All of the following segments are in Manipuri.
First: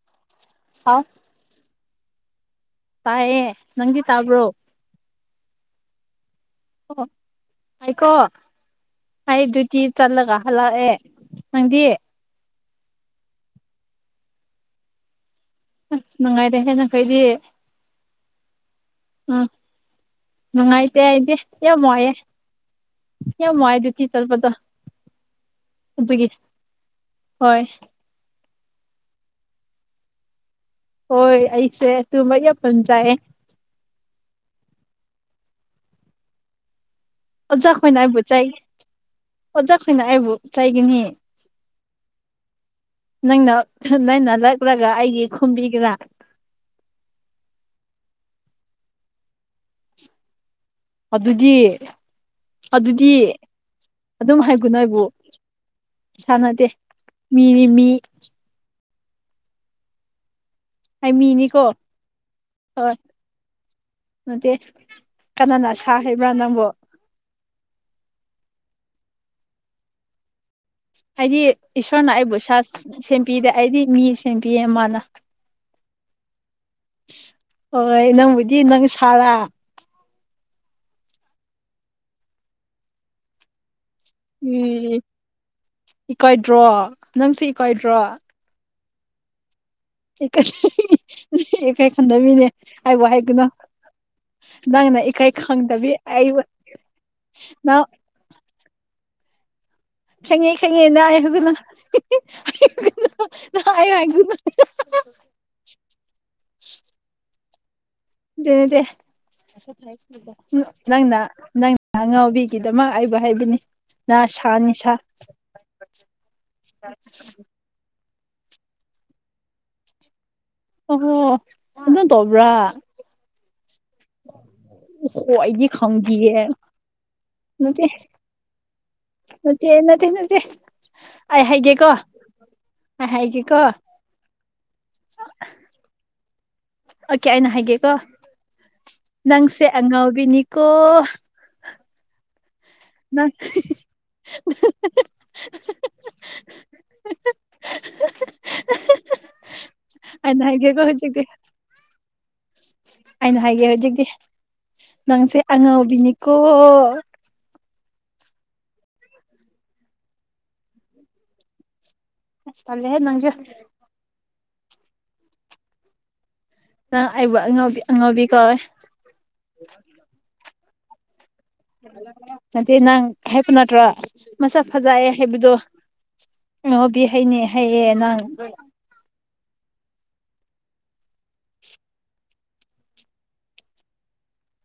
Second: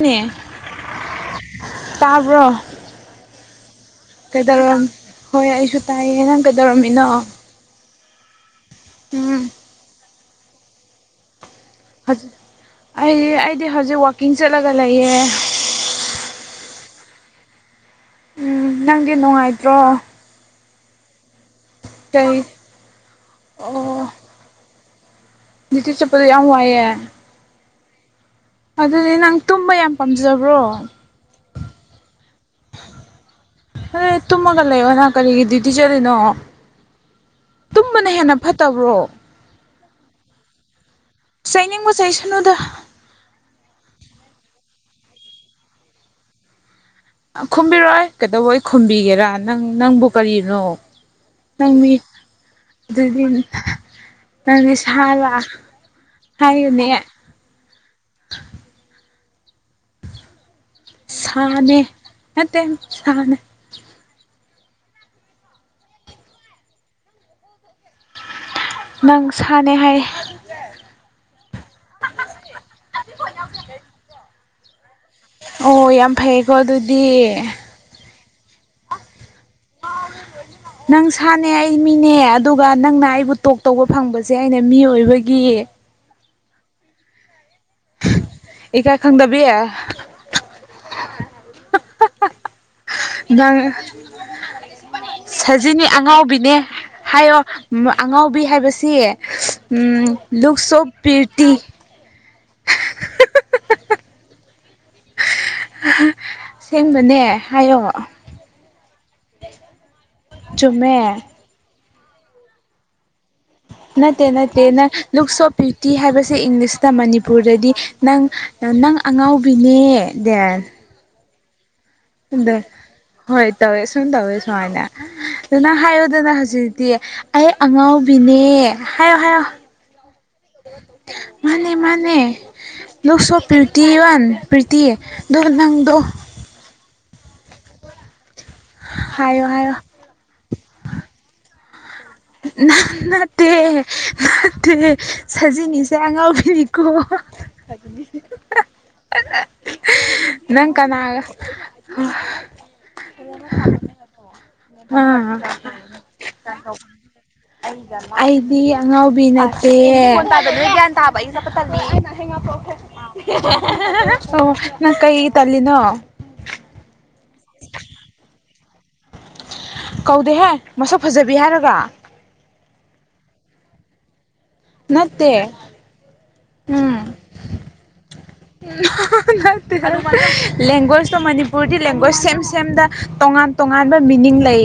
ꯅꯦ ꯍꯥꯎ ꯇꯥꯕ꯭ꯔꯣ ꯇꯥꯏꯌꯦ ꯅꯪꯗꯤ ꯇꯥꯕ꯭ꯔꯣ ꯀꯩꯗꯧꯔꯝ ꯍꯣꯏ ꯑꯩꯁꯨ ꯇꯥꯏꯌꯦ ꯅꯪ ꯀꯩꯗꯧꯔꯝꯃꯤꯅꯣ ꯉꯁꯥꯏꯀꯣ ꯑꯩ ꯎꯝ ꯗꯤꯌꯨꯇꯤ ꯆꯠꯂꯒ ꯍꯜꯂꯛꯑꯦ ꯅꯪꯗꯤ ꯍꯧꯖꯤꯛ ꯑꯩ ꯑꯩꯗꯤ ꯍꯧꯖꯤꯛ ꯋꯥꯛꯀꯤꯡ ꯆꯠꯂꯒ ꯂꯩꯌꯦ ꯑꯁ ꯅꯨꯡꯉꯥꯏꯔꯦꯍꯦ ꯅꯈꯣꯏꯗꯤ ꯎꯝ ꯅꯪꯗꯤ ꯎꯝ ꯅꯨꯡꯉꯥꯏꯇ꯭ꯔꯣ ꯅꯨꯡꯉꯥꯏꯇꯦ ꯑꯩꯗꯤ ꯌꯥꯝ ꯋꯥꯏꯌꯦ ꯀꯩ ꯌꯥꯝ ꯋꯥꯏꯌꯦ ꯗꯤꯌꯨꯇꯤ ꯆꯠꯄꯗꯣ ꯗꯤꯌꯨꯇꯤ ꯆꯠꯄꯗꯣ ꯑꯗꯨꯒꯤ ꯌꯥꯝ ꯋꯥꯏꯌꯦ ꯍꯣꯏ ꯑꯗꯨꯗꯤ ꯅꯪ ꯇꯨꯝꯕ ꯌꯥꯝ ꯄꯥꯝꯖꯕ꯭ꯔꯣ ꯍꯣꯏ ꯑꯩꯁꯦ ꯇꯨꯝꯕ ꯌꯥꯝ ꯄꯥꯝꯖꯩꯌꯦ ꯑꯗꯨꯗꯤ ꯇꯨꯝꯃꯒ ꯂꯩꯌꯣꯅꯥ ꯀꯔꯤꯒꯤ ꯗꯤꯌꯨꯇꯤ ꯆꯠꯂꯤꯅꯣ ꯇꯨꯝꯕꯅ ꯍꯦꯟꯅ ꯐꯠꯇꯕ꯭ꯔꯣ ꯑꯣꯖꯥꯁꯤꯡꯅ ꯑꯩꯕꯨ ꯆ ꯩꯒꯅꯤ ꯆꯩꯅꯤꯡꯕ ꯆꯩꯁꯅꯨꯗ ꯅꯪꯅ ꯅꯪꯅ ꯂꯛꯂꯒ ꯑꯩꯒꯤ ꯈꯨꯝꯕꯤꯒꯦꯔꯥ ꯈꯨꯝꯕꯤꯔꯣꯏ ꯀꯩꯗꯧꯕꯩ ꯈꯨꯝꯕꯤꯒꯦꯔꯥ ꯅꯪ ꯅꯪꯕꯨ ꯀꯔꯤꯅꯣ ꯑꯗꯨꯗꯤ ꯅꯪ ꯃꯤ ꯑꯗꯨꯗꯤ ꯑꯗꯨꯝ ꯅꯪꯗꯤ ꯍꯥꯏꯒꯅꯨ ꯑꯩꯕꯨ ꯁꯥ ꯂꯥ ꯁꯥꯟꯅꯗꯦ ꯍꯥꯏꯌꯨꯅꯦ ꯃꯤꯅꯤ ꯃꯤ ꯑꯩ ꯃꯤꯅꯤꯀꯣ ꯁꯥꯅꯦ ꯅꯠꯇꯦ ꯍꯣꯏ ꯁꯥꯅꯦ ꯅꯠꯇꯦ ꯀꯅꯥꯅ ꯁꯥ ꯍꯥꯏꯕ꯭ꯔꯥ ꯅꯪꯕꯨ ꯅꯪ ꯁꯥꯅꯦ ꯍꯥꯏꯌꯦ ꯍꯥꯏꯗꯤ ꯏꯁꯣꯔꯅ ꯑꯩꯕꯨ ꯁꯥ ꯁꯦꯝꯕꯤꯗꯦ ꯑꯩꯗꯤ ꯃꯤ ꯁꯦꯝꯕꯤꯌꯦ ꯃꯥꯅ ꯑꯣ ꯌꯥꯝ ꯐꯩꯌꯦꯀꯣ ꯑꯗꯨꯗꯤ ꯍꯣꯏ ꯅꯪꯕꯨꯗꯤ ꯅꯪ ꯁꯥꯔ ꯅꯪ ꯁꯥꯅꯦ ꯑꯩ ꯃꯤꯅꯦ ꯑꯗꯨꯒ ꯅꯪꯅ ꯑꯩꯕꯨ ꯇꯣꯛ ꯇꯧꯕ ꯐꯪꯕꯖꯦ ꯑꯩꯅ ꯎꯝ ꯃꯤꯑꯣꯏꯕꯒꯤ ꯏꯀꯥꯏꯗ꯭ꯔꯣ ꯅꯪꯁꯦ ꯏꯀꯥꯏꯗ꯭ꯔꯣ ꯏꯀꯥꯏꯈꯪꯗꯕꯤ ꯏꯀꯥꯏ ꯏꯀꯥꯏꯈꯪꯗꯕꯤꯅꯦ ꯅꯪ ꯅꯪꯅ ꯏꯀꯥꯏ ꯁꯖꯤꯅꯤ ꯈꯪꯗꯕꯤ ꯑꯩꯕꯨ ꯑꯉꯥꯎꯕꯤꯅꯦ ꯍꯥꯏꯌꯣ ꯅꯪ ꯑꯉꯥꯎꯕꯤ ꯍꯥꯏꯕꯁꯤ ꯎꯝ ꯈꯪꯉꯦ ꯂꯨꯛ ꯁꯣ ꯈꯪꯉꯦ ꯅꯪ ꯄ꯭ꯔꯤꯇꯤ ꯍꯥꯏꯒꯅꯨ [unintelligible] ꯑꯁꯦꯡꯕꯅꯦ ꯍꯥꯏꯌꯣ ꯅꯠꯇꯦ ꯅꯠꯇꯦ ꯅꯪ ꯆꯨꯝꯃꯦ ꯅꯪꯅ ꯅꯪꯅ ꯑꯉꯥꯎꯕꯤꯒꯤꯗꯃꯛ ꯑꯩ ꯅꯠꯇꯦ ꯅꯠꯇꯦ ꯅꯪ ꯂꯨꯛ ꯁꯣ ꯄ꯭ꯔꯤꯇꯤ ꯍꯥꯏꯕꯁꯦ ꯏꯪꯂꯤꯁꯇ ꯃꯅꯤꯄꯨꯔꯗꯗꯤ ꯅꯪꯅ ꯅꯪ ꯑꯉꯥꯎꯕꯤꯅꯦ ꯗꯦꯟ ꯑꯣ ꯍꯣ ꯑꯟꯗꯦꯟ ꯍꯣꯏ ꯇꯧꯋꯦ ꯁꯨꯝ ꯇꯧꯋꯦ ꯁꯨꯃꯥꯏꯅ ꯑꯣꯍꯣ ꯑꯗꯨ ꯑꯩꯗꯤ ꯅꯪ ꯍꯥꯏꯌꯨꯗꯅ ꯈꯪꯗꯤꯌꯦ ꯍꯧꯖꯤꯛꯇꯤ ꯑꯩ ꯅꯠꯇꯦ ꯑꯉꯥꯎꯕꯤꯅꯦ ꯍꯥꯏꯌꯣ ꯍꯥꯏꯌꯣ ꯅꯠꯇꯦ ꯅꯠꯇꯦ ꯅꯠꯇꯦ ꯑꯩ ꯃꯥꯅꯦ ꯍꯥꯏꯒꯦꯀꯣ ꯃꯥꯅꯦ ꯑꯩ ꯂꯨꯛ ꯁꯣ ꯍꯥꯏꯒꯦꯀꯣ ꯄ꯭ꯔꯤꯇꯤ ꯋꯥꯟ ꯄ꯭ꯔꯤꯇꯤ ꯑꯗꯣ ꯅꯪꯗꯣ ꯑꯣꯀꯦ ꯑꯩꯅ ꯍꯥꯏꯒꯦꯀꯣ ꯍꯥꯏꯌꯣ ꯅꯪꯁꯦ ꯍꯥꯏꯌꯣ ꯑꯉꯥꯎꯕꯤꯅꯤꯀꯣ ꯅꯟ ꯅꯪ ꯅꯠꯇꯦ ꯅꯠꯇꯦ ꯁꯥꯖꯤꯅꯤꯁꯦ ꯑꯉꯥꯎꯕꯤꯅꯤꯀꯣ ꯑꯩꯅ [unintelligible] ꯅꯪ ꯍꯥꯏꯒꯦꯀꯣ ꯍꯧꯖꯤꯛꯇꯤ ꯀꯅꯥꯒ ꯑꯩꯅ ꯍꯥꯏꯒꯦ [unintelligible] ꯍꯧꯖꯤꯛꯇꯤ ꯑꯥ ꯅꯪꯁꯦ ꯑꯉꯥꯎꯕꯤꯅꯤꯀꯣ ꯑꯩꯗꯤ ꯑꯉꯥꯎꯕꯤ ꯅꯠꯇꯦ [unintelligible] ꯒ꯭ꯌꯥꯟ ꯇꯥꯕ ꯑꯩꯗꯤ ꯆꯠꯄ ꯇꯜꯂꯤ ꯑꯁ ꯇꯜꯂꯦꯍꯦ ꯅꯪꯁꯨ ꯑꯣ ꯅꯪ ꯀꯩꯒꯤ ꯇꯜꯂꯤꯅꯣ ꯅꯪ ꯑꯩꯕꯨ ꯑꯉꯥꯎꯕ ꯑꯉꯥꯎꯕꯤ ꯀꯧꯋꯦ ꯀꯧꯗꯦꯍꯦ ꯃꯁꯛ ꯐꯖꯕꯤ ꯍꯥꯏꯔ ꯅꯠꯇꯦ ꯅꯪ ꯍꯦꯛꯄ ꯅꯠꯇ꯭ꯔꯥ ꯃꯁꯛ ꯐꯖꯩꯌꯦ ꯅꯠꯇꯦ ꯍꯥꯏꯕꯗꯣ ꯎꯝ ꯑꯉꯥꯎꯕꯤ ꯍꯥꯏꯅꯦ ꯍꯥꯏꯌꯦ ꯅꯪ ꯅꯠꯇꯦ ꯂꯦꯡꯒ꯭ꯋꯦꯖꯇꯣ ꯃꯅꯤꯄꯨꯔꯗꯤ ꯂꯦꯡꯒ꯭ꯋꯦꯖ ꯁꯦꯝ ꯁꯦꯝꯗ ꯇꯣꯉꯥꯟ ꯇꯣꯉꯥꯟꯕ ꯃꯤꯅꯤꯡ ꯂꯩ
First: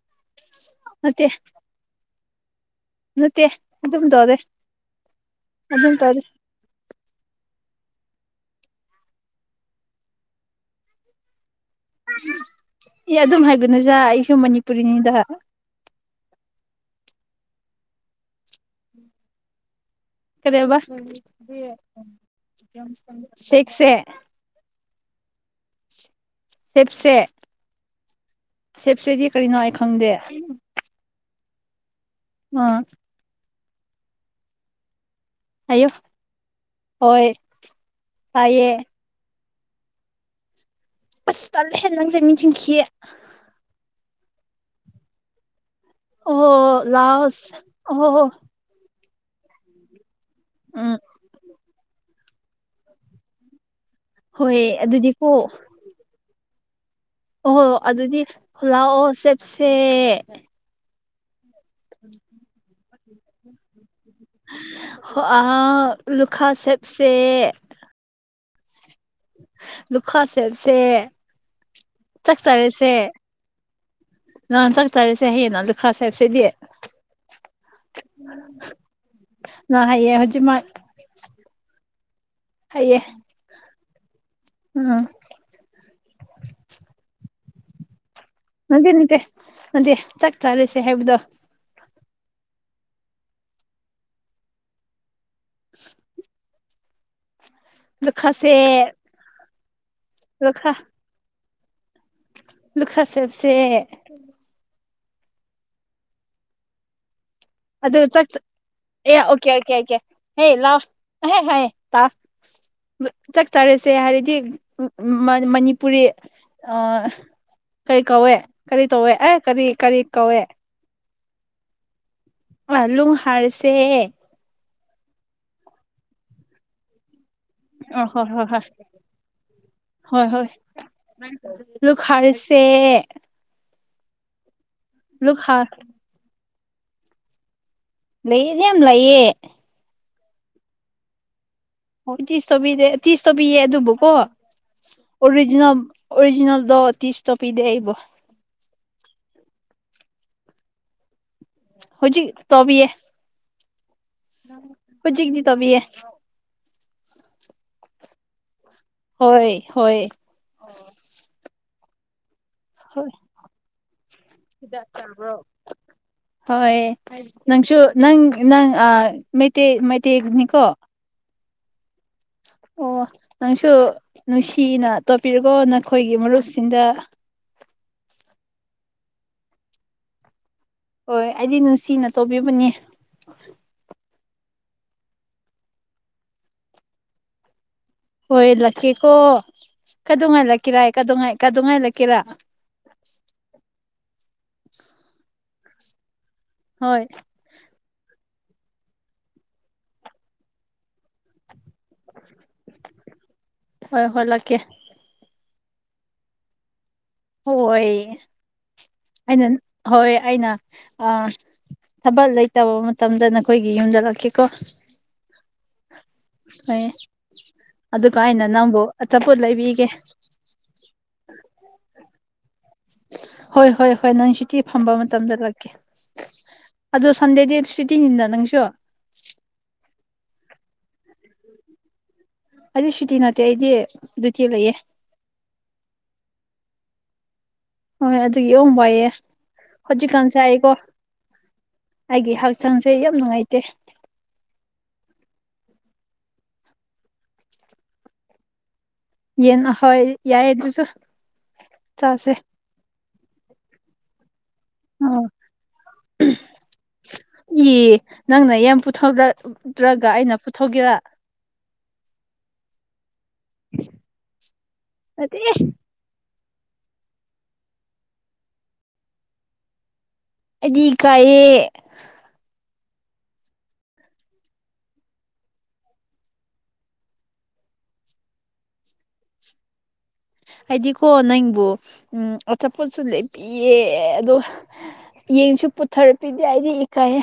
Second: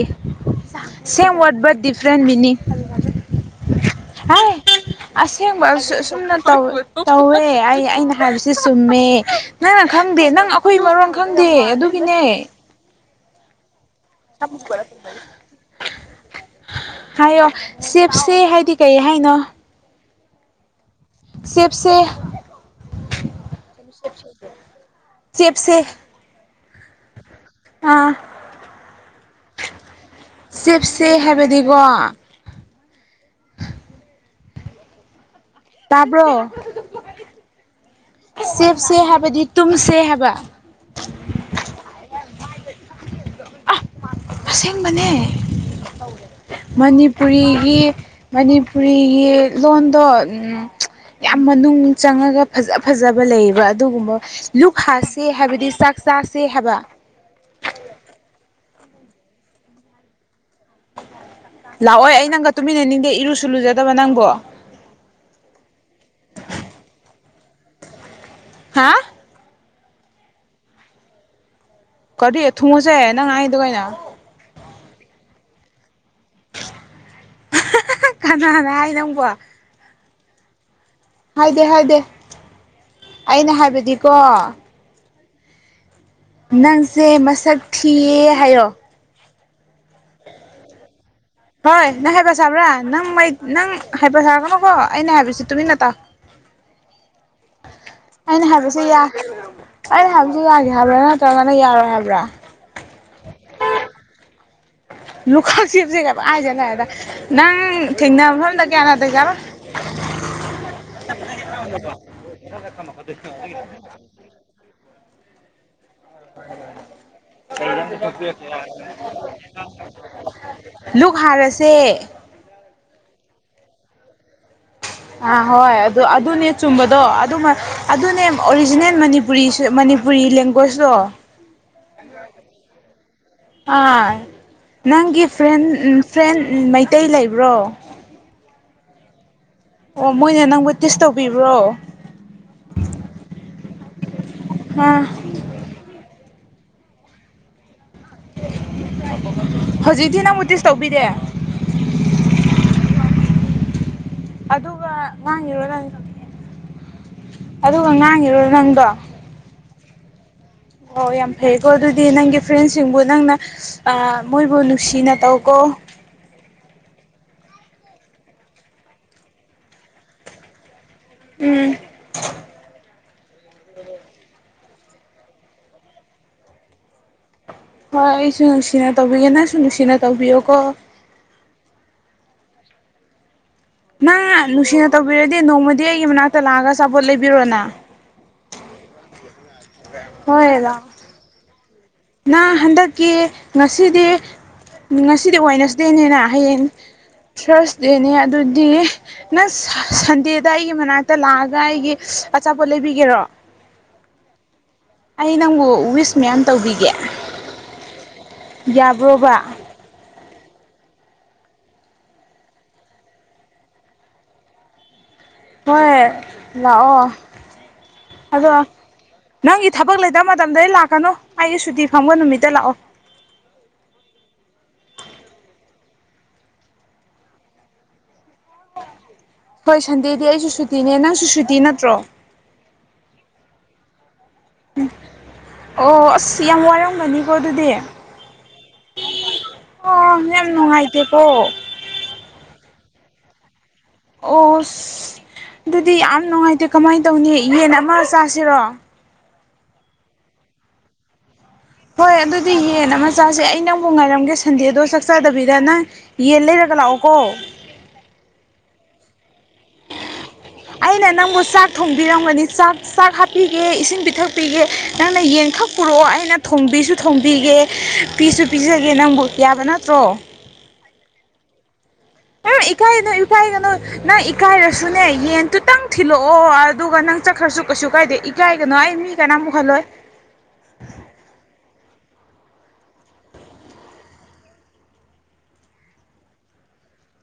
ꯅꯠꯇꯦ ꯁꯦꯝ ꯋꯥꯔꯗ ꯕꯠ ꯗꯤꯐ꯭ꯔꯦꯟ ꯃꯤꯅꯤꯡ ꯅꯠꯇꯦ ꯑꯗꯨꯝ ꯇꯧꯗꯦ ꯍꯥꯏ ꯑꯁꯦꯡꯕ ꯑꯗꯨꯝ ꯑꯁꯣ ꯇꯧꯗꯦ ꯁꯣꯝꯗ ꯇꯧ ꯇꯧꯋꯦ ꯑꯩ ꯑꯩꯅ ꯍꯥꯏꯕꯁꯤ ꯆꯨꯝꯃꯦ ꯅꯪꯅ ꯈꯪꯗꯦ ꯅꯪ ꯑꯩꯈꯣꯏ ꯃꯔꯣꯟ ꯈꯪꯗꯦ ꯑꯗꯨ ꯑꯦ ꯑꯗꯨꯝ ꯍꯥꯏꯒꯅꯨꯗ ꯑꯩ ꯊ [inaudible] ꯍꯥꯏꯌꯣ ꯁꯤꯐꯁꯦ ꯍꯥꯏꯗꯤ ꯀꯩ ꯍꯥꯏꯅꯣ ꯀꯔꯤ ꯍꯥꯏꯕ ꯆꯦꯞꯁꯦ ꯁꯤꯛꯁꯦ ꯆꯦꯞꯁꯦ ꯁꯤꯞꯁꯦ ꯑꯥ ꯁꯦꯞꯁꯤ ꯍꯥꯏꯗꯤ ꯀꯔꯤꯅꯣ ꯑꯩ ꯈꯪꯗꯦ ꯆꯦꯞꯁꯦ ꯍꯥꯏꯕꯗꯤꯀꯣ ꯑꯥ ꯍꯥꯏꯌꯨ ꯇꯥꯕ꯭ꯔꯣ ꯍꯣꯏ ꯇꯥꯏꯌꯦ ꯁꯦꯞꯁꯦ ꯍꯥꯏꯕꯗꯤ ꯇꯨꯝꯁꯦ ꯍꯥꯏꯕ ꯑꯁ ꯇꯜꯂ ꯍꯦ ꯅꯪꯁꯦ ꯃꯆꯤꯟ ꯊꯤꯌꯦ ꯑꯥ ꯑꯁꯦꯡꯕꯅꯦ ꯑꯣ ꯂꯥꯎꯁ ꯃꯅꯤꯄꯨꯔꯤꯒꯤ ꯄꯅꯤ ꯑꯣ ꯃꯅꯤꯄꯨꯔꯤꯒꯤ ꯂꯣꯟꯗꯣ ꯎꯝ ꯌꯥꯝ ꯃꯅꯨꯡ ꯆꯪꯉꯒ ꯐꯖ ꯐꯖꯕ ꯂꯩꯌꯦꯕ ꯑꯗꯨꯒꯨꯝꯕ ꯍꯣꯏ ꯂꯨꯛ ꯍꯥꯁꯦ ꯑꯗꯨꯗꯤꯀꯣ ꯍꯥꯏꯕꯗꯤ ꯆꯥꯛ ꯆꯥꯁꯦ ꯍꯥꯏꯕ ꯑꯣꯍꯣꯏ ꯑꯗꯨꯗꯤ ꯂꯥꯛꯑꯣ ꯆꯦꯞꯁꯦ ꯂꯥꯛꯑꯣꯏ ꯑꯩ ꯅꯪꯒ ꯇꯨꯃꯤꯟꯅꯅꯤꯡꯗꯦ ꯏꯔꯨꯁꯨ ꯂꯨꯖꯗꯕ ꯅꯪꯕꯣ ꯍꯣ ꯍꯥꯎ ꯂꯨꯈꯥ ꯆꯦꯞꯁꯦ ꯍꯥ ꯂꯨꯈꯥ ꯆꯦꯞꯁꯦ ꯆꯥꯛ ꯀꯔꯤ ꯆꯔꯥꯁꯦ ꯊꯨꯡꯉꯣꯁꯦ ꯅꯪ ꯍꯥꯏꯗꯣ ꯀꯩꯅꯣ ꯅꯍꯥꯟ ꯆꯥꯛ ꯆꯥꯔꯦꯁꯦ ꯍꯥꯏꯅ ꯍꯥꯏꯌꯦ ꯑꯗꯨ ꯈꯔ ꯆꯦꯞꯁꯦꯗꯤ ꯀꯅꯥꯅ ꯍꯥꯏ ꯅꯪꯕꯣ ꯅꯪ ꯍꯌꯦꯡ ꯍꯩꯖꯤꯛꯃꯛ ꯍꯥꯏꯗꯦ ꯍꯥꯏꯗꯦ ꯑꯩꯅ ꯍꯥꯏꯕꯗꯤꯀꯣ ꯎꯝ ꯅꯪꯁꯦ ꯃꯁꯛ ꯊꯤꯌꯦ ꯍꯥꯏꯕ ꯅꯠꯇꯦ ꯅꯠꯇꯦ ꯆꯥꯛ ꯆꯥꯔꯥꯁꯦ ꯍꯥꯏꯕꯗꯣ ꯍꯣꯏ ꯅꯪ ꯍꯩꯄ ꯁꯥꯕ꯭ꯔ ꯅꯪ ꯃꯩ ꯅꯪ ꯍꯩꯄꯥ ꯁꯥꯔꯛꯀꯅꯨꯀꯣ ꯑꯩꯅ ꯍꯥꯏꯕꯁꯤ ꯇꯨꯃꯤꯟꯅ ꯇꯥꯎ ꯑꯩꯅ ꯂꯨꯈꯥꯁꯦ ꯍꯥꯏꯕꯁ ꯌꯥ ꯑꯩꯅ ꯍꯥꯏꯕꯁꯦ ꯌꯥꯒꯦ ꯂꯨꯈꯥ ꯍꯥꯏꯕ꯭ꯔ ꯅꯠꯇ꯭ꯔꯒꯅ ꯌꯥꯔꯣꯏ ꯍꯥꯏꯕ꯭ꯔ ꯂꯨꯈꯥ ꯁꯦꯞꯁꯦ ꯂꯨꯈꯥ ꯁꯦꯞꯁꯦꯒ ꯄꯡꯍꯥꯏ ꯍꯥꯏꯖꯜꯂꯦꯕ ꯅꯪ ꯑꯗꯨ ꯆꯥꯛ ꯊꯦꯡꯅꯕ ꯃꯐꯝꯗ ꯀꯌꯥ ꯅꯇꯩ ꯆꯔꯣꯏ ꯍꯥꯏ ꯍꯥꯏ ꯇꯥꯎ ꯆꯥꯛ ꯆꯥꯔꯁꯦ ꯍꯥꯏꯔꯗꯤ ꯎꯝ ꯃꯅꯤꯄꯨꯔꯤ ꯑꯥ ꯀꯔꯤ ꯀꯧꯋꯦ ꯀꯔꯤ ꯇꯧꯌꯦ ꯑꯦ ꯀꯔꯤ ꯀꯔꯤ ꯀꯧꯋꯦ ꯂꯨꯛ ꯍꯥꯔꯥꯁꯦ ꯂꯨꯛ ꯍꯔꯥꯁꯦ ꯑꯥ ꯍꯣꯏ ꯑꯗꯨ ꯑꯗꯨꯅꯦ ꯆꯨꯝꯕꯗꯣ ꯑꯗꯨ ꯑ ꯑꯗꯨꯅꯦ ꯍꯣꯏ ꯍꯣꯏ ꯍꯣꯏ ꯑꯣꯔꯤꯖꯤꯅꯦꯜ ꯃꯅꯤꯄꯨꯔꯤ ꯃꯅꯤꯄꯨꯔꯤ ꯍꯣꯏ ꯍꯣꯏ ꯂꯦꯡꯒ꯭ꯋꯦꯁꯇꯣ ꯂꯨꯛ ꯍꯔꯥꯁꯦ ꯑꯥ ꯅꯪꯒꯤ ꯂꯨꯛ ꯍꯥ ꯐ꯭ꯔꯦꯟ ꯐ꯭ꯔꯦꯟ ꯃꯩꯇꯩ ꯂꯩꯕ꯭ꯔꯣ ꯂꯩꯌꯦꯗꯤ ꯌꯥꯝ ꯂꯩꯌꯦ ꯑꯣ ꯃꯣꯏꯅ ꯅꯪꯕꯨ ꯇꯤꯁ ꯇꯧꯕꯤꯕ꯭ꯔꯣ ꯍꯣꯏ ꯇꯤꯁꯕꯤꯗꯦ ꯇꯤꯁ ꯇꯧꯕꯤꯌꯦ ꯑꯗꯨꯕꯨꯀꯣ ꯑꯥ ꯑꯣꯔꯤꯖꯤꯅꯦꯜ ꯑꯣꯔꯤꯖꯤꯅꯦꯜꯗꯣ ꯇꯤꯁꯇꯧꯕꯤꯗꯦ ꯑꯩꯕꯨ ꯍꯧꯖꯤꯛꯇꯤ ꯅꯪꯕꯨ ꯇꯤꯁ ꯇꯧꯕꯤꯗꯦ ꯍꯧꯖꯤꯛ ꯇꯧꯕꯤꯌꯦ ꯑꯗꯨꯒ ꯍꯧꯖꯤꯛꯇꯤ ꯉꯥꯡꯉꯤꯔꯣ ꯇꯧꯕꯤꯌꯦ ꯅꯪ ꯑꯗꯨꯒ ꯉꯥꯡꯉꯤꯔꯣ ꯅꯪꯗꯣ ꯍꯣꯏ ꯍꯣꯏ ꯑꯣ ꯌꯥꯝ ꯐꯩꯀꯣ ꯑꯗꯨꯗꯤ ꯅꯪꯒꯤ ꯐ꯭ꯔꯦꯟꯁꯤꯡꯕꯨ ꯍꯣꯏ ꯅꯪꯅ ꯑ ꯃꯣꯏꯕꯨ ꯍꯤꯗꯥꯛ ꯅꯨꯡꯁꯤꯅ ꯆꯥꯕ꯭ꯔꯣ ꯇꯧꯀꯣ ꯍꯣꯏ ꯅꯪꯁꯨ ꯅꯪ ꯅꯪ ꯑ ꯃꯩꯇꯩ ꯃꯩꯇꯩꯅꯤꯀꯣ ꯎꯝ ꯑꯣ ꯅꯪꯁꯨ ꯅꯨꯡꯁꯤꯅ ꯇꯧꯕꯤꯌꯨꯀꯣ ꯅꯈꯣꯏꯒꯤ ꯃꯔꯨꯞꯁꯤꯡꯗ ꯍꯣꯏ ꯑꯩꯁꯨ ꯅꯨꯡꯁꯤꯅ ꯇꯧꯕꯤꯒꯦ ꯅꯪꯁꯨ ꯅꯨꯡꯁꯤꯅ ꯇꯧꯕꯤꯌꯣꯀꯣ ꯍꯣꯏ ꯑꯩꯗꯤ ꯅꯨꯡꯁꯤꯅ ꯇꯧꯕꯤꯕꯅꯤ ꯅꯪ ꯅꯨꯡꯁꯤꯅ ꯇꯧꯕꯤꯔꯗꯤ ꯅꯣꯡꯃꯗꯤ ꯑꯩꯒꯤ ꯃꯅꯥꯛꯇ ꯂꯥꯛꯑꯒ ꯑꯆꯥꯄꯣꯠ ꯂꯩꯕꯤꯔꯣꯅ ꯍꯣꯏ ꯂꯥꯛꯀꯦꯀꯣ ꯀꯩꯗꯧꯉꯧ ꯍꯣꯏ ꯂꯥꯛꯑꯣ ꯂꯥꯛꯀꯦꯔ ꯀꯩꯗꯧꯉꯥꯏ ꯂꯥꯛꯀꯦꯔꯥ ꯀꯦ ꯉꯁꯤꯗꯤ ꯉꯁꯤꯗꯤ ꯋꯦꯗꯅꯁꯗꯦꯅꯤꯅ ꯍꯌꯦꯡ ꯍꯣꯏ ꯊꯥꯔꯁ ꯗꯦꯅꯦ ꯑꯗꯨꯗꯤ ꯅꯪ ꯁꯟꯗꯦꯗ ꯑꯩꯒꯤ ꯃꯅꯥꯛꯇ ꯂꯥꯛꯑꯒ ꯑꯩꯒꯤ ꯑꯆꯥꯄꯣꯠ ꯂꯩꯕꯤꯒꯦꯔꯣ ꯍꯣꯏ ꯍꯣꯏ ꯂꯥꯛꯀꯦ ꯑꯩ ꯅꯪꯕꯨ ꯋꯤꯁ ꯃꯌꯥꯝ ꯇꯧꯕꯤꯒꯦ ꯍꯣꯏ ꯌꯥꯕ꯭ꯔꯣ ꯑꯩꯅ ꯍꯣꯏ ꯑꯩꯅ ꯑ ꯊꯕꯛ ꯂꯩꯇꯕ ꯃꯇꯝꯗ ꯅꯈꯣꯏꯒꯤ ꯌꯨꯝꯗ ꯂꯥꯛꯀꯦꯀꯣ ꯍꯣꯏ ꯍꯣꯏ ꯂꯥꯛꯑꯣ ꯑꯗꯨꯒ ꯑꯩꯅ ꯅꯪꯕꯨ ꯑꯆꯥꯄꯣꯠ ꯂꯩꯕꯤꯒꯦ ꯇ ꯃꯇꯝꯗꯗꯤ ꯂꯥꯛꯀꯅꯨ ꯑꯩꯒꯤ ꯁꯨꯇꯤ ꯐꯪꯕ ꯅꯨꯃꯤꯠꯇ ꯂꯥꯛꯑꯣ ꯍꯣꯏ ꯍꯣꯏ ꯍꯣꯏ ꯅꯪ ꯁꯨꯇꯤ ꯐꯪꯕ ꯃꯇꯝꯗ ꯂꯥꯛꯀꯦ ꯑꯗꯨ ꯁꯟꯗꯦ ꯗꯦ ꯁꯨꯇꯤꯅꯤꯗ ꯅꯪꯁꯨ ꯍꯣꯏ ꯁꯟꯗꯦꯗꯤ ꯑꯩꯁꯨ ꯁꯨꯇꯤꯅꯦ ꯅꯪꯁꯨ ꯁꯨꯇꯤ ꯅꯠꯇ꯭ꯔꯣ ꯑꯩꯗꯤ ꯁꯨꯇꯤ ꯅꯠꯇꯦ ꯑꯩꯗꯤ ꯗꯨꯏꯇꯤ ꯂꯩꯌꯦ ꯑꯣ ꯑꯁ ꯌꯥꯝ ꯋꯥꯔꯝꯒꯅꯤꯀꯣ ꯑꯗꯨꯗꯤ ꯍꯣꯏ ꯑꯗꯨꯒꯤ ꯌꯣꯡ ꯋꯥꯏꯑꯦ ꯑꯣ ꯍꯧꯖꯤꯛꯀꯥꯟꯁꯦ ꯌꯥꯝ ꯁꯥꯏꯀꯣ ꯅꯨꯡꯉꯥꯏꯇꯦꯀꯣ ꯑꯩꯒꯤ ꯍꯛꯆꯥꯡꯁꯦ ꯌꯥꯝ ꯅꯨꯡꯉꯥꯏꯇꯦ ꯑꯣꯁ ꯑꯗꯨꯗꯤ ꯌꯥꯝ ꯅꯨꯡꯉꯥꯏꯇꯦ ꯀꯃꯥꯏꯅ ꯇꯧꯅꯤ ꯌꯦꯟ ꯑꯃ ꯆꯥꯁꯤꯔꯣ ꯌꯦꯟ ꯍꯣꯏ ꯌꯥꯏꯌꯦ ꯑꯗꯨꯁꯨ ꯍꯣꯏ ꯆꯥꯁꯦ ꯑꯗꯨꯗꯤ ꯌꯦꯟ ꯑꯃ ꯆꯥꯁꯦ ꯑꯩ ꯅꯪꯕꯨ ꯉꯥꯏꯔꯝꯒꯦ ꯁꯟꯗꯦꯗꯣ ꯆꯥꯛ ꯑꯣ ꯆꯥꯗꯕꯤꯗ ꯅꯪ ꯌꯦꯟ ꯂꯩꯔꯒ ꯂꯥꯛꯑꯣ ꯀꯣ ꯏ ꯅꯪꯅ ꯌꯥꯝ ꯄꯨꯊꯣꯛꯔꯛ ꯔꯛꯂꯒ ꯑꯩꯅ ꯄꯨꯊꯣꯛꯀꯦꯔꯥ ꯑꯩꯅ ꯅꯪꯕꯨ ꯆꯥꯛ ꯊꯣꯡꯕꯤꯔꯝꯒꯅꯤ ꯆꯥꯛ ꯆꯥꯛ ꯍꯥꯞꯄꯤꯒꯦ ꯏꯁꯤꯡ ꯄꯤꯊꯛꯄꯤꯒꯦ ꯅꯪꯅ ꯅꯠꯇꯦ ꯌꯦꯟ ꯈꯛ ꯄꯨꯔꯛꯑꯣ ꯑꯩꯅ ꯊꯣꯡꯕꯤꯁꯨ ꯊꯣꯡꯕꯤꯒꯦ ꯄꯤꯁꯨ ꯄꯤꯖꯒꯦ ꯅꯪꯕꯨ ꯌꯥꯕ ꯅꯠꯇ꯭ꯔꯣ ꯑꯩꯗꯤ ꯏꯀꯥꯏꯑꯦ ꯑꯝ ꯏꯀꯥꯏꯒꯅꯣ ꯏꯀꯥꯏꯒꯅꯣ ꯅꯪ ꯏꯀꯥꯏꯔꯁꯨꯅꯦ ꯌꯦꯟꯗꯨꯨꯇꯪ ꯊꯤꯜꯂꯛꯑꯣ ꯑꯗꯨꯒ ꯅꯪ ꯆꯠꯈ꯭ꯔꯁꯨ ꯀꯩꯁꯨ ꯀꯥꯏꯗꯦ ꯏꯀꯥꯏꯒꯅꯨ ꯑꯩ ꯃꯤ ꯀꯅꯥꯝ ꯎꯍꯜꯂꯣꯏ ꯑꯩꯗꯤꯀꯣ ꯅꯪꯕꯨ ꯎꯝ ꯑꯆꯥꯄꯣꯠꯁꯨ ꯂꯩꯄꯤꯌꯦ ꯑꯗꯣ ꯌꯦꯟꯁꯨ ꯄꯨꯊꯔꯛꯄꯤꯗꯦ ꯑꯩꯗꯤ ꯏꯀꯥꯏꯌꯦ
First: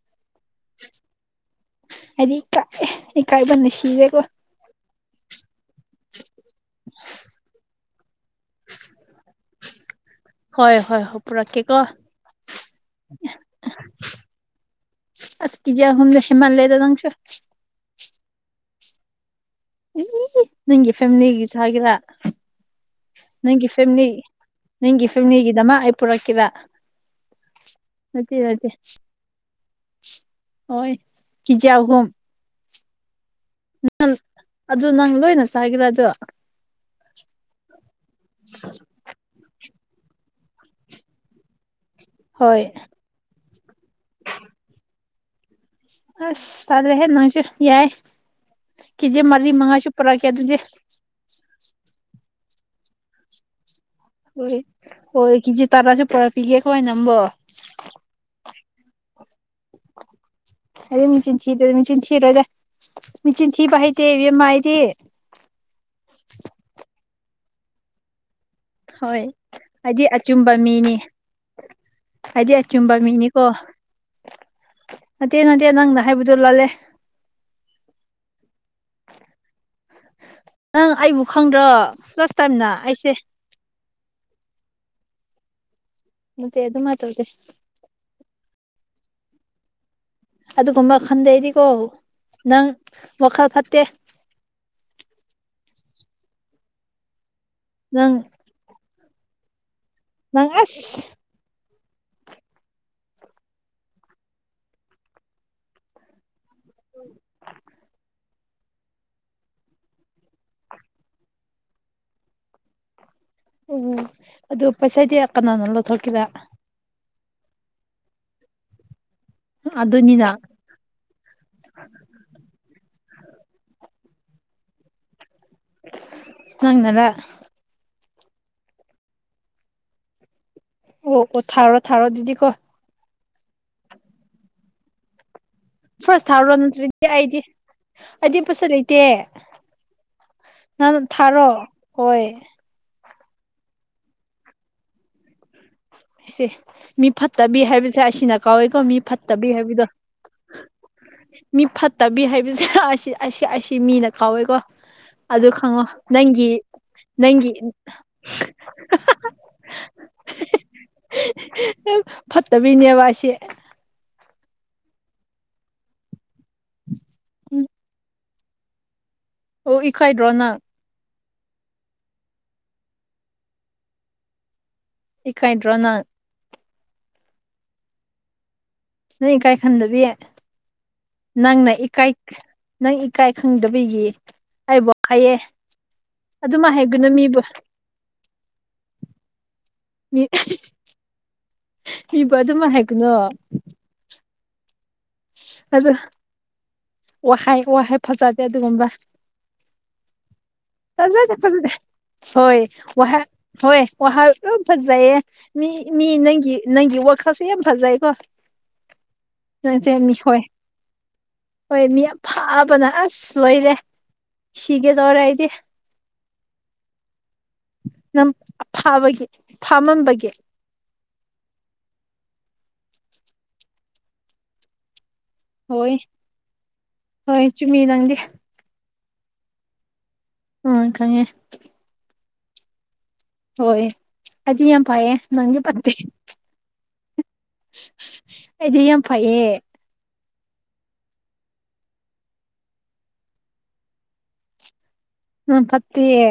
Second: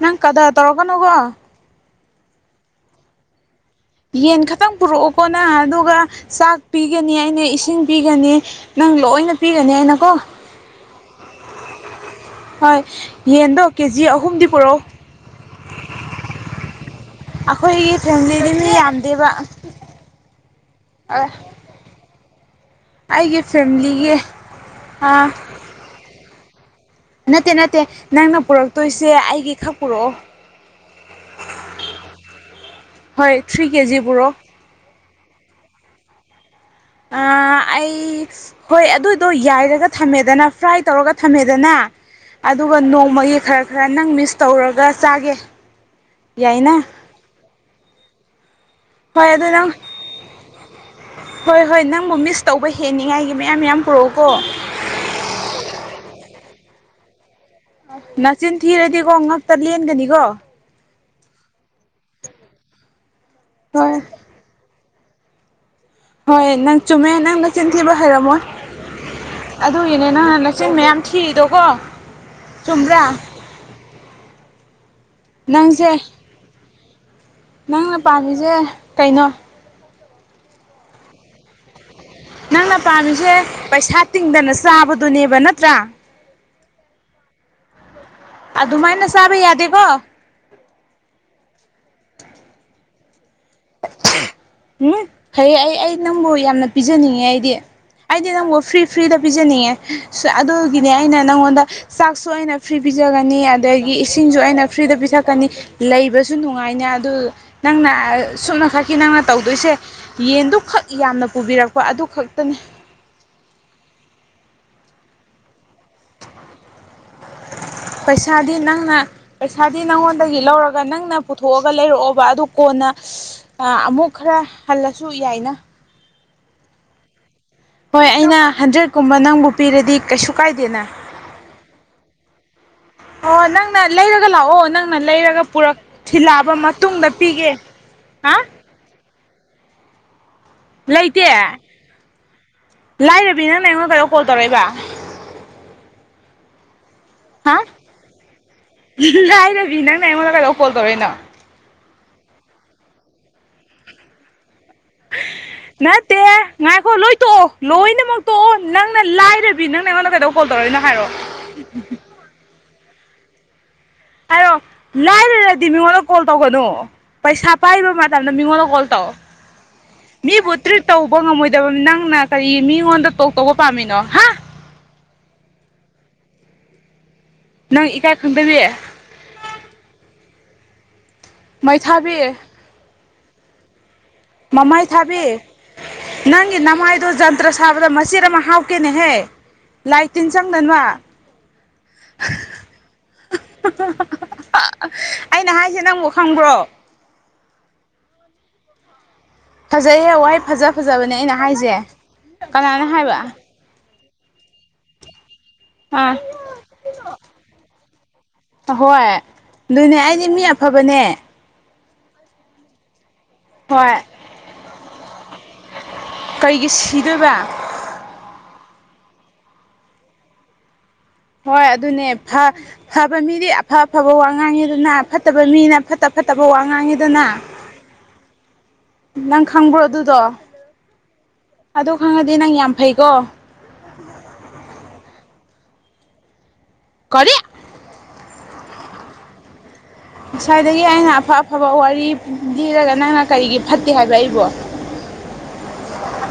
ꯅꯪ ꯀꯗꯥꯔ ꯇꯧꯔꯛꯀꯅꯣꯀꯣ ꯑꯩꯗꯤ ꯏ ꯀꯥꯏ ꯏ ꯀꯥꯏꯕꯅ ꯁꯤꯔꯦꯀꯣ ꯌꯦꯟ ꯈꯇꯪ ꯄꯨꯔꯛꯑꯣ ꯀꯎꯅꯥ ꯑꯗꯨꯒ ꯆꯥꯛ ꯄꯤꯒꯅꯤ ꯑꯩꯅ ꯏꯁꯤꯡ ꯄꯤꯒꯅꯤ ꯅꯪ ꯂꯣꯏꯅ ꯄꯤꯒꯅꯤ ꯑꯩꯅ ꯀꯣ ꯍꯣꯏ ꯍꯣꯏ ꯍꯣꯏ ꯄꯨꯔꯛꯀꯦ ꯀꯣ ꯍꯣꯏ ꯌꯦꯟꯗꯣ ꯀꯦꯖꯤ ꯑꯍꯨꯝꯗꯤ ꯄꯨꯔꯛꯑꯣ ꯑꯁ ꯀꯤꯖꯤ ꯑꯍꯨꯝꯗꯦ ꯍꯦꯃꯜ ꯂꯩꯗ ꯅꯪꯁꯨ ꯑꯩꯈꯣꯏꯒꯤ ꯐꯦꯃꯤꯂꯤꯗꯤ ꯃꯤ ꯌꯥꯝꯗꯦꯕ ꯅꯪꯒꯤ ꯐꯦꯃꯤꯂꯤꯒꯤ ꯆꯒꯦꯔ ꯑꯩꯒꯤ ꯅꯪꯒꯤ ꯐꯦꯝꯂꯤ ꯐꯦꯃꯤꯂꯤꯒꯤ ꯅꯪꯒꯤ ꯑꯥ ꯐꯦꯝꯂꯤꯒꯤꯗꯃꯛ ꯑꯩ ꯄꯨꯔꯛ ꯀꯩꯔ ꯅꯠꯇꯦ ꯅꯠꯇꯦ ꯅꯪꯅ ꯄꯨꯔꯛꯇꯣꯏꯁꯦ ꯑꯩꯒꯤ ꯈꯛ ꯄꯨꯔꯛꯑꯣ ꯍꯣꯏ ꯀꯦꯖꯤ ꯑꯍꯨꯝ ꯍꯣꯏ ꯊ꯭ꯔꯤ ꯀꯦꯖꯤ ꯄꯨꯔꯣ ꯑꯗꯨ ꯅꯪ ꯂꯣꯏꯅ ꯆꯒꯦꯔ ꯑꯗꯨ ꯑꯥ ꯑꯩ ꯍꯣꯏ ꯑꯗꯨꯗꯣ ꯌꯥꯏꯔꯒ ꯊꯝꯃꯦꯗꯅ ꯐ꯭ꯔꯥꯏ ꯇꯧꯔꯒ ꯊꯝꯃꯦꯗꯅ ꯍꯣꯏ ꯑꯗꯨꯒ ꯅꯣꯡꯃꯒꯤ ꯈꯔ ꯈꯔ ꯅꯪ ꯃꯤꯁ ꯇꯧꯔꯒ ꯆꯥꯒꯦ ꯑꯁ ꯌꯥꯏꯅ ꯇꯂꯦ ꯍꯦ ꯅꯪꯁꯨ ꯌꯥꯏ ꯀꯩꯖꯦ ꯍꯣꯏ ꯑꯗꯨ ꯃꯔꯤ ꯅꯪ ꯃꯉꯥꯁꯨ ꯄꯨꯔꯛ ꯀꯦ ꯑꯗꯨꯗꯤ ꯍꯣꯏ ꯍꯣꯏ ꯅꯪꯕꯨ ꯃꯤꯁ ꯇꯧꯕ ꯍꯦꯟꯅꯤꯉꯥꯏꯒꯤ ꯃꯌꯥꯝ ꯌꯥꯝ ꯍꯣꯏ ꯍꯣꯏ ꯀꯦꯖꯤ ꯇꯔꯥꯁꯨ ꯄꯨꯔꯛꯄꯤꯒꯦ ꯀꯣ ꯅꯪꯕꯣ ꯅꯥꯆꯤꯟ ꯊꯤꯔꯗꯤꯀꯣ ꯉꯥꯛꯇ ꯂꯦꯟꯒꯅꯤꯀꯣ ꯑꯩꯗꯤ ꯃꯦꯆꯤꯟ ꯊꯤꯗ ꯃꯦꯆꯤꯟ ꯊꯤꯔꯣꯗ ꯃꯦꯆꯤꯟ ꯊꯤꯕ ꯍꯣꯏ ꯍꯩꯇꯦ ꯏꯕꯦꯝꯃ ꯑꯩꯗꯤ ꯍꯣꯏ ꯅꯪ ꯆꯨꯝꯃꯦ ꯅꯪ ꯅꯆꯤꯟ ꯊꯤꯕ ꯍꯩꯔꯝꯃꯣꯏ ꯍꯣꯏ ꯑꯩꯗꯤ ꯑꯗꯨꯒꯤꯅꯦ ꯅꯪꯅ ꯑꯆꯨꯝꯕ ꯅꯆꯤꯟ ꯃꯤꯅꯤ ꯃꯌꯥꯝ ꯊꯤꯔꯤꯗꯣꯀꯣ ꯆꯨꯝꯕ꯭ꯔꯥ ꯀꯣ ꯅꯠꯇꯦ ꯅꯠꯇꯦ ꯅꯪꯁꯦ ꯅꯪꯅ ꯍꯥꯏꯕꯗꯣ ꯂꯜꯂꯦ ꯅꯪꯅ ꯄꯥꯝꯃꯤꯁꯦ ꯀꯩꯅꯣ ꯅꯪ ꯑꯩꯕꯨ ꯈꯪꯗ꯭ꯔꯣ ꯂꯥꯁ ꯇꯥꯏꯝꯅ ꯅꯪꯅ ꯑꯩꯁꯦ ꯄꯥꯝꯃꯤꯁꯦ ꯄꯩꯁꯥ ꯇꯤꯡꯗꯅ ꯆꯥꯕꯗꯨꯅꯦꯕ ꯅꯠꯇ꯭ꯔꯥ ꯅꯠꯇꯦ ꯑꯗꯨ ꯃꯥꯏ ꯇꯎꯗꯦ ꯑꯗꯨꯃꯥꯏꯅ ꯆꯥꯕ ꯌꯥꯗꯦꯀꯣ ꯑꯗꯨꯒꯨꯝꯕ ꯈꯟꯗꯦꯑꯩꯗꯤꯀꯣ ꯅꯪ ꯋꯥꯈꯜ ꯐꯠꯇꯦ ꯎꯝ ꯐꯩꯌꯦ ꯑꯩ ꯑꯩ ꯅꯪꯕꯨ ꯌꯥꯝꯅ ꯄꯤꯖꯅꯤꯡꯉꯦ ꯑꯩꯗꯤ ꯅꯪ ꯑꯩꯗꯤ ꯅꯪꯕꯨ ꯐ꯭ꯔꯤ ꯐ꯭ꯔꯤꯗ ꯄꯤꯖꯅꯤꯡꯉꯦ ꯅꯪ ꯑꯗꯨꯒꯤꯅꯦ ꯑꯁ ꯑꯩꯅ ꯅꯪꯉꯣꯟꯗ ꯆꯥꯛꯁꯨ ꯑꯩꯅ ꯐ꯭ꯔꯤ ꯄꯤꯖꯒꯅꯤ ꯑꯗꯒꯤ ꯏꯁꯤꯡꯁꯨ ꯑꯩꯅ ꯐ꯭ꯔꯤꯗ ꯄꯤꯊꯛꯀꯅꯤ ꯂꯩꯕꯁꯨ ꯅꯨꯡꯉꯥꯏꯅꯦ ꯑꯗꯨ ꯅꯪꯅ ꯁꯨꯞꯅ ꯈꯛꯀꯤ ꯅꯪꯅ ꯇꯧꯗꯣꯏꯁꯦ ꯌꯦꯟꯗꯨꯈꯛ ꯌꯥꯝꯅ ꯄꯨꯕꯤꯔꯛꯄ ꯑꯗꯨ ꯈꯛꯇꯅꯤ ꯑꯣ ꯑꯗꯨ ꯄꯣꯠꯆꯩꯗꯤ ꯀꯅꯅꯥ ꯂꯧꯊꯣꯛꯀꯦꯔꯥ ꯄꯩꯁꯥꯗꯤ ꯅꯪꯅ ꯄꯩꯁꯥꯗꯤ ꯑꯗꯨꯅꯤꯅ ꯅꯪꯉꯣꯟꯗꯒꯤ ꯂꯧꯔꯒ ꯅꯪꯅ ꯄꯨꯊꯣꯛꯑꯒ ꯂꯩꯔꯛꯑꯣꯕ ꯑꯗꯨ ꯀꯣꯟꯅ ꯑꯃꯨꯛ ꯈꯔ ꯍꯜꯂꯁꯨ ꯌꯥꯏꯅ ꯅꯪꯅꯔ ꯍꯣꯏ ꯑꯩꯅ ꯍꯟꯗ꯭ꯔꯦꯠꯀꯨꯝꯕ ꯅꯪꯕꯨ ꯄꯤꯔꯗꯤ ꯀꯩꯁꯨ ꯀꯥꯏꯗꯦꯅ ꯑꯣ ꯑꯣ ꯊꯥꯥꯎꯔꯣ ꯊꯥꯥꯎꯔꯣ ꯑꯗꯨꯗꯤ ꯀꯣ ꯑꯣ ꯅꯪꯅ ꯂꯩꯔꯒ ꯂꯥꯛꯑꯣ ꯅꯪꯅ ꯂꯩꯔꯒ ꯄꯨꯔꯛ ꯐꯥꯔꯁ ꯊꯥꯔꯨꯔꯣ ꯊꯤꯜꯂꯛꯑꯕ ꯅꯠꯇ꯭ꯔꯗꯤ ꯃꯇꯨꯡꯗ ꯑꯩꯗꯤ ꯄꯤꯒꯦ ꯍꯥ ꯑꯩꯗꯤ ꯄꯩꯁ ꯂꯩꯇꯦ ꯅꯪ ꯂꯩꯇꯦ ꯊꯥꯔꯣ ꯍꯣꯏ ꯂꯥꯏꯔꯕꯤ ꯅꯪꯅ ꯑꯩꯉꯣꯟ ꯀꯩꯗꯧ ꯀꯣꯜ ꯇꯧꯔꯛꯏꯕ ꯢꯁꯦ ꯃꯤꯐꯠ ꯍꯥ ꯐꯠꯇꯕꯤ ꯍꯥꯏꯕꯁꯦ ꯑꯁꯤꯅ ꯀꯥꯎꯋꯦꯀꯣ ꯃꯤ ꯐꯠꯇꯕꯤ ꯂꯥꯏꯔꯕꯤ ꯍꯥꯏꯕꯗꯣ ꯅꯪꯅ ꯑꯩꯉꯣꯟꯗ ꯀꯩꯗꯧ ꯀꯣꯜ ꯇꯧꯔꯛꯏꯅꯣ ꯃꯤ ꯐꯠꯇꯕꯤ ꯍꯥꯏꯕꯁꯦ ꯑꯁꯤ ꯑꯁꯤ ꯑꯁꯤ ꯃꯤꯅ ꯀꯥꯎꯋꯦꯀꯣ ꯑꯗꯨ ꯈꯪꯉꯣ ꯅꯠꯇꯦ ꯅꯪꯒꯤ ꯉꯥꯏꯈꯣ ꯂꯣꯏ ꯇꯣꯛꯑꯣ ꯅꯪꯒꯤ ꯂꯣꯏꯅꯃꯛ ꯇꯣꯛꯑꯣ ꯅꯪꯅ ꯂꯥꯏꯔ ꯕꯤ ꯅꯪꯅ ꯑꯩꯉꯣꯟꯗ ꯀꯩꯗꯧ ꯀꯣꯜ ꯇꯧꯔꯛꯅꯣ ꯍꯥꯏꯔꯛꯑꯣ ꯐꯠꯇꯕꯤꯅꯦꯕ ꯑꯁꯤ ꯍꯥꯏꯔꯛꯑꯣ ꯂꯥꯏꯔꯔꯗꯤ ꯃꯤꯉꯣꯟꯗ ꯀꯣꯜ ꯇꯧꯒꯅꯨ ꯄꯩꯁꯥ ꯎꯝ ꯄꯥꯏꯕ ꯃꯇꯝ ꯅꯥ ꯃꯤꯉꯣꯟꯗꯥ ꯀꯣꯜ ꯇꯧ ꯑꯣ ꯏꯀꯥꯏꯗ꯭ꯔꯣ ꯃꯤꯕꯨ ꯅꯪ ꯇ꯭ꯔꯤꯠ ꯇꯧꯕ ꯉꯝꯃꯣꯏꯗꯕ ꯅꯪꯅ ꯀꯔꯤ ꯃꯤꯉꯣꯟꯗ ꯇꯣꯛ ꯇꯧꯕ ꯄꯥꯝꯃꯤꯅꯣ ꯍꯥ ꯏꯀꯥꯏꯗ꯭ꯔꯣ ꯅꯪ ꯅꯪ ꯏꯀꯥꯏ ꯈꯪꯗꯕꯤ ꯅꯪ ꯏꯀꯥꯏ ꯈꯟꯗꯕꯤ ꯅꯪꯅ ꯏꯀꯥꯏ ꯃꯩꯊꯥꯕꯤ ꯅꯪ ꯏꯀꯥꯏ ꯈꯪꯗꯕꯤꯒꯤ ꯃꯃꯥꯏ ꯑꯩꯕꯨ ꯊꯥꯕꯤ ꯍꯥꯏꯌꯦ ꯅꯪꯒꯤ ꯑꯗꯨꯃꯥꯏ ꯅꯃꯥꯏꯗꯣ ꯍꯥꯏꯒꯅꯨ ꯃꯤꯕꯨ ꯖꯟꯇ꯭ꯔ ꯁꯥꯕꯗ ꯃꯆꯦꯠ ꯑꯃ ꯍꯥꯞꯀꯦꯅꯦꯍꯦ ꯂꯥꯏ ꯃꯤ ꯇꯤꯟ ꯆꯪꯗꯅꯕ ꯃꯤꯕꯨ ꯑꯗꯨꯃꯏ ꯍꯥꯏꯒꯅꯨ ꯑꯩꯅ ꯍꯥꯏꯁꯦ ꯅꯪꯕꯨ ꯈꯪꯕ꯭ꯔꯣ ꯋꯥꯍꯥꯏ ꯋꯥꯍꯩ ꯐꯖꯗꯦ ꯑꯗꯨꯒꯨꯝꯕ ꯐꯖꯩꯍꯦ ꯋꯥꯍꯩ ꯐꯖ ꯐꯖꯕꯅꯦ ꯐꯖꯗꯦ ꯑꯩꯅ ꯐꯖꯗꯦ ꯍꯥꯏꯖꯦ ꯍꯣꯏ ꯋꯥꯍꯥ ꯍꯣꯏ ꯋꯥꯍꯥꯏ ꯂꯣꯏ ꯐꯖꯩꯌꯦ ꯃꯤ ꯃꯤ ꯑꯥ ꯅꯪꯒꯤ ꯅꯪꯒꯤ ꯋꯥꯈꯜꯁꯦ ꯌꯥꯝ ꯐꯖꯩꯀꯣ ꯑꯍꯣꯏ ꯅꯪꯁꯦ ꯑꯗꯨꯅꯦ ꯃꯤ ꯑꯩꯗꯤ ꯍꯣꯏ ꯑꯐꯕꯅꯦ ꯍꯣꯏ ꯃꯤ ꯑꯐꯕꯅ ꯑꯁ ꯂꯣꯏꯔꯦ ꯍꯣꯏ ꯁꯤꯒꯗꯣꯔꯦ ꯑꯩꯗꯤ ꯀꯩꯒꯤ ꯁꯤꯗꯣꯏꯕ ꯅꯪ ꯑꯐꯕꯒꯤ ꯐꯃꯝꯕꯒꯤ ꯍꯣꯏ ꯑꯗꯨꯅꯦ ꯐ ꯐꯕ ꯃꯤꯗꯤ ꯑꯐ ꯑꯐꯕ ꯋꯥ ꯉꯥꯡꯉꯦꯗꯅ ꯐꯠ ꯐꯠꯇꯕ ꯃꯤꯅ ꯍꯣꯏ ꯐꯠꯇ ꯐꯠꯇꯕ ꯋꯥ ꯉꯥꯡꯉꯦꯗꯅ ꯍꯣꯏ ꯆꯨꯝꯃꯤ ꯅꯪꯗꯤ ꯅꯪ ꯈꯪꯕ꯭ꯔꯣ ꯑꯗꯨꯗꯣ ꯑꯥ ꯈꯥꯡꯉꯦ ꯑꯗꯨ ꯈꯪꯉꯗꯤ ꯅꯪ ꯌꯥꯝ ꯐꯩꯀꯣ ꯍꯣꯏ ꯑꯩꯗꯤ ꯌꯥꯝ ꯐꯩꯌꯦ ꯅꯪꯗꯤ ꯐꯠꯇꯦ ꯀꯔꯤ ꯑꯩꯗꯤ ꯌꯥꯝ ꯐꯩꯌꯦ ꯉꯁꯥꯏꯗꯒꯤ ꯑꯩꯅ ꯑꯐ ꯑꯐꯕ ꯋꯥꯔꯤ ꯂꯤꯔꯒ ꯅꯪꯅ ꯀꯔꯤꯒꯤ ꯐꯠꯇꯦ ꯍꯥꯏꯕ ꯑꯩꯕꯨ ꯅꯪ ꯐꯠꯇꯤꯌꯦ